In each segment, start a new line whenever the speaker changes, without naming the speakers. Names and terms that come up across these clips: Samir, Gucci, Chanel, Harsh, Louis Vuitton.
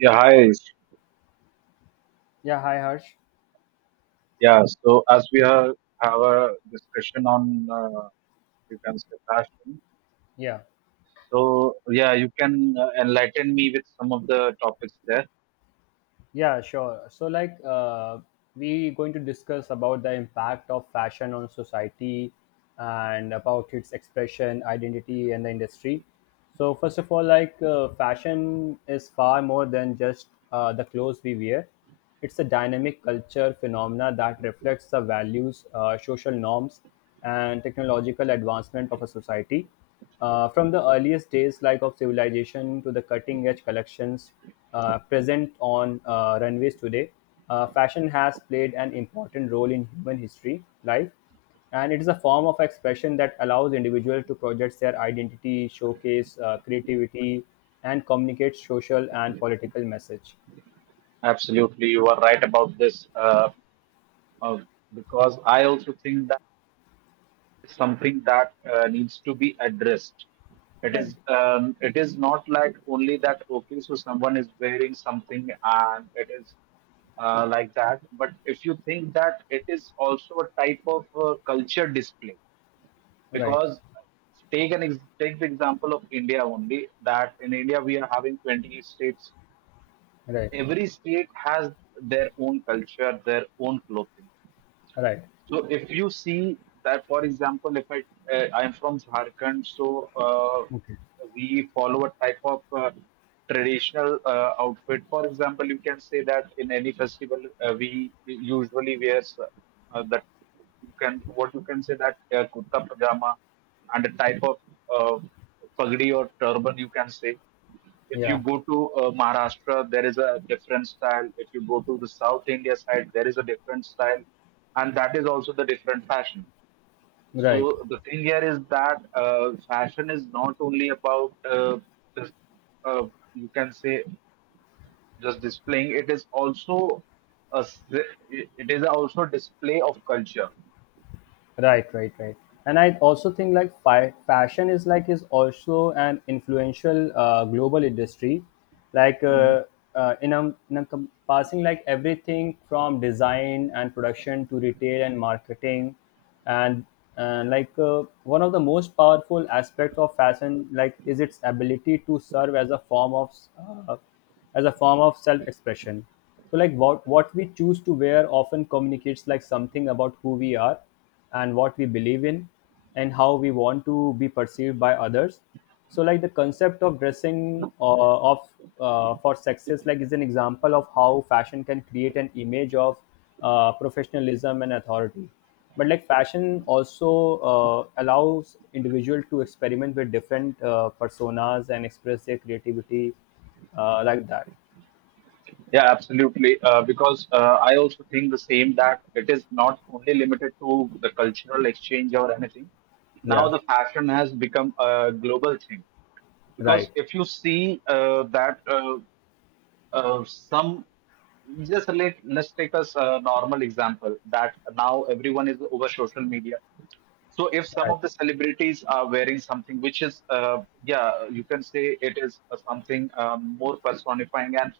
Yeah, hi.
Yeah, hi Harsh.
Yeah, so as we are, have a discussion on, you can say fashion.
Yeah,
So yeah, you can enlighten me with some of the topics there.
yeah, sure. So, we going to discuss about the impact of fashion on society and about its expression, identity, and the industry. So, first of all, fashion is far more than just the clothes we wear. It's a dynamic culture phenomena that reflects the values, social norms, and technological advancement of a society. From the earliest days, like of civilization, to the cutting-edge collections present on runways today, fashion has played an important role in human history, life, and it is a form of expression that allows individuals to project their identity, showcase creativity, and communicate social and political message.
Absolutely, you are right about this. Uh, because I also think that. Something that needs to be addressed. It
Right.
is um, it is not like only that okay, so someone is wearing something and it is like that. But if you think that it is also a type of culture display,
Right.
because take the example of India only. That in India we are having 28 states.
Right.
Every state has their own culture, their own clothing.
Right.
So if you see that, for example, if I I am from Jharkhand, so uh,
Okay.
we follow a type of traditional outfit. For example, you can say that in any festival we usually wear that you can what you can say that kurta pajama and a type of uh, pagdi or turban, you can say. If you
Yeah.
go to maharashtra, there is a different style. If you go to the south india side, there is a different style, and that is also the different fashion.
Right.
So the thing here is that fashion is not only about just uh, you can say just displaying. It is also display of culture.
Right, right, right. And I also think like fashion is also an influential global industry, like in a, in encompassing like everything from design and production to retail and marketing, and one of the most powerful aspects of fashion like is its ability to serve as a form of uh, self expression. So like what we choose to wear often communicates like something about who we are and what we believe in and how we want to be perceived by others. So like the concept of dressing of for success like is an example of how fashion can create an image of professionalism and authority, but like fashion also allows individual to experiment with different personas and express their creativity, like that.
Yeah, absolutely. Because I also think the same, that it is not only limited to the cultural exchange or anything. Now
Yeah,
the fashion has become a global thing. Because
right,
if you see that some, just let let's take as a normal example that now everyone is over social media. So if some of
right,
the celebrities are wearing something which is, yeah, you can say it is something more personifying and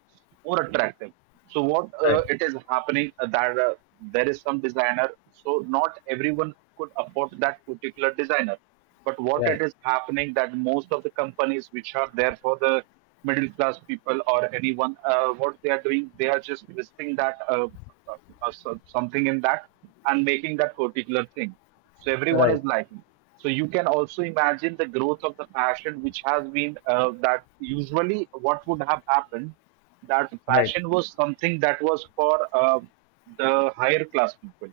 more attractive. So what
right,
it is happening that there is some designer. So not everyone could afford that particular designer, but what it
right,
is happening, that most of the companies which are there for the middle class people or anyone, what they are doing, they are just listing that uh, something in that, and making that particular thing, so everyone is
right,
liking. So you can also imagine the growth of the fashion, which has been that usually what would have happened, that
right,
fashion was something that was for the higher class people.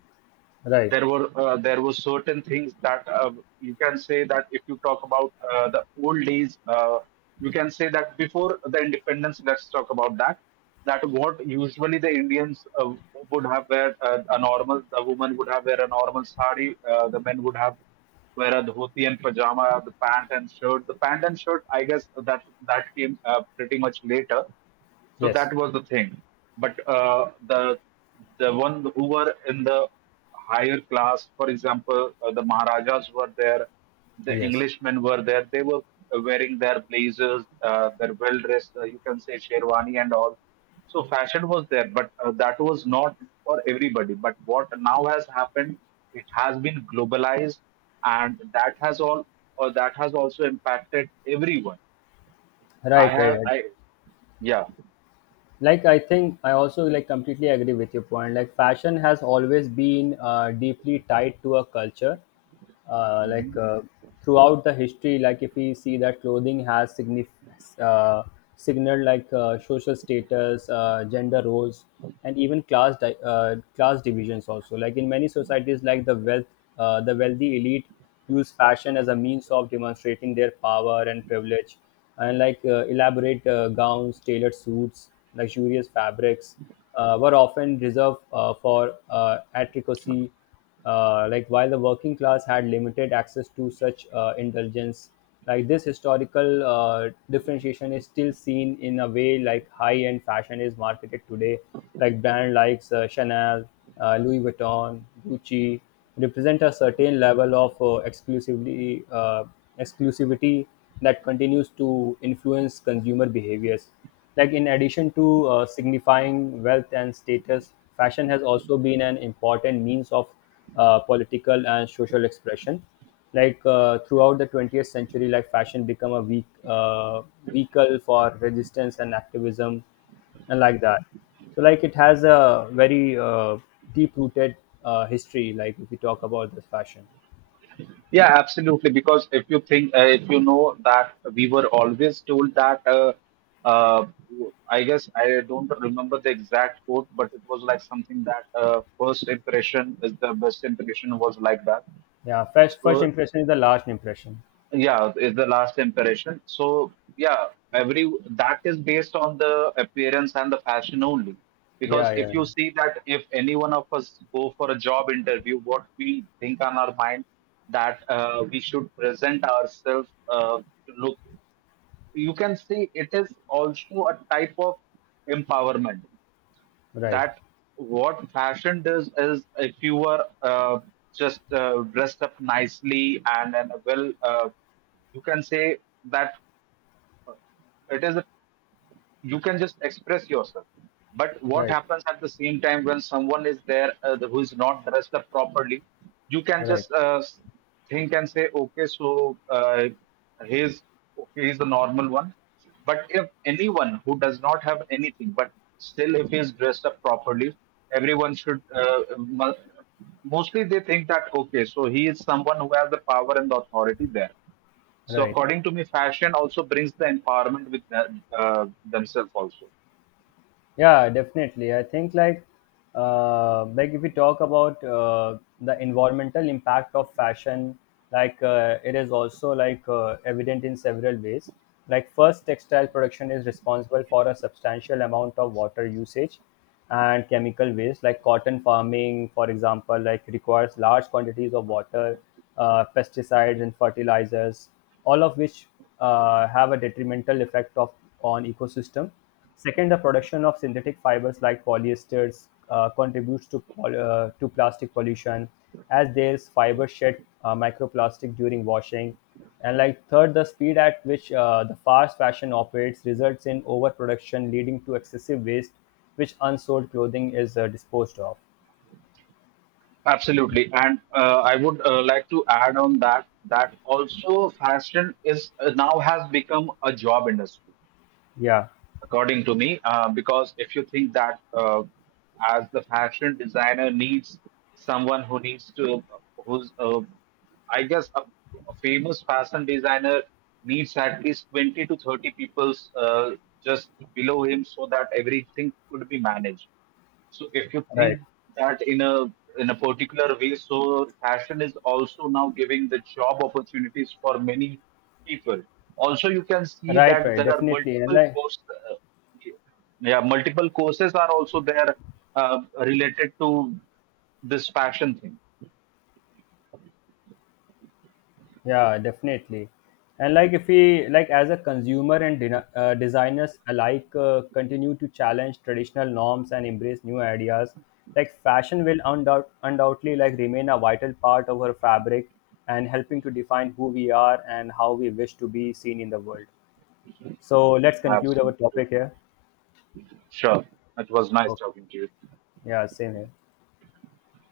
right,
There were there were certain things that you can say that if you talk about the old days, you can say that before the independence, let's talk about that. That what usually the indians would have wear, a normal, the woman would have wear a normal sari, the men would have wear a dhoti and pajama. The pant and shirt, I guess, that that came pretty much later. So
yes,
that was the thing. But the one who were in the higher class, for example, the Maharajas were there, the
yes.
Englishmen were there. They were wearing their blazers, their well dressed, you can say sherwani and all. So fashion was there, but that was not for everybody. But what now has happened, it has been globalized, and that has also impacted everyone. I
Right, right,
have,
right.
I yeah.
Like I think I also like completely agree with your point. Like fashion has always been deeply tied to a culture. Uh, like uh, throughout the history, like if we see that clothing has signaled social status, gender roles, and even class divisions also. Like in many societies, the wealthy elite use fashion as a means of demonstrating their power and privilege, and like elaborate gowns, tailored suits, luxurious fabrics were often reserved for atricosy, like while the working class had limited access to such indulgence. Like this historical differentiation is still seen in a way like high end fashion is marketed today, like brand likes Chanel, Louis Vuitton, Gucci represent a certain level of exclusively exclusivity that continues to influence consumer behaviors. Like in addition to signifying wealth and status, fashion has also been an important means of political and social expression. Throughout the 20th century, like fashion become a weak, vehicle for resistance and activism, and like that. So like it has a very deep rooted history, like if we talk about this fashion.
Yeah, absolutely. Because if you think, if you know that we were always told that, uh, I guess I don't remember the exact quote, but it was like something that first impression is the best impression, was like that.
Yeah, first
So
impression is the last impression.
yeah, is the last impression. So yeah, every, that is based on the appearance and the fashion only.
Yeah,
Because
yeah,
if
yeah.
you see that if any one of us go for a job interview, what we think on our mind, that we should present ourselves to look. You can see it is also a type of empowerment,
Right,
that what fashion does is, if you are just dressed up nicely and well, you can say that it is a, you can just express yourself. But what
right,
happens at the same time when someone is there, who is not dressed up properly, you can
right,
just think and say, okay, so he's okay, he's the normal one. But if anyone who does not have anything, but still if he is dressed up properly, everyone should mostly they think that okay, so he is someone who has the power and the authority there. So
right.
according to me, fashion also brings the empowerment with them, themselves also.
Yeah, definitely. I think like if we talk about the environmental impact of fashion, it is also evident in several ways. Like first, textile production is responsible for a substantial amount of water usage and chemical waste. Like cotton farming, for example, like requires large quantities of water, pesticides and fertilizers, all of which have a detrimental effect of on ecosystem. Second, the production of synthetic fibers like polyesters contributes to plastic pollution as their fibers shed microplastic during washing. And like third, the speed at which the fast fashion operates results in overproduction, leading to excessive waste, which unsold clothing is disposed of.
Absolutely, and I would like to add on that, that also fashion is now has become a job industry.
Yeah,
According to me, because if you think that, as the fashion designer needs someone who needs to, who's I guess a famous fashion designer needs at least 20 to 30 people's, just below him so that everything could be managed. So if you
right,
think that in a particular way, so fashion is also now giving the job opportunities for many people. Also, you can see
right,
that
right,
there are
definitely. And
multiple
like
courses. Yeah, multiple courses are also there related to this fashion thing.
yeah, definitely. And like if we like as a consumer and designers alike continue to challenge traditional norms and embrace new ideas, like fashion will undoubtedly like remain a vital part of our fabric and helping to define who we are and how we wish to be seen in the world. So let's conclude our
Absolutely.
topic here.
Sure. It was nice
Okay.
talking to you.
Yeah, same here.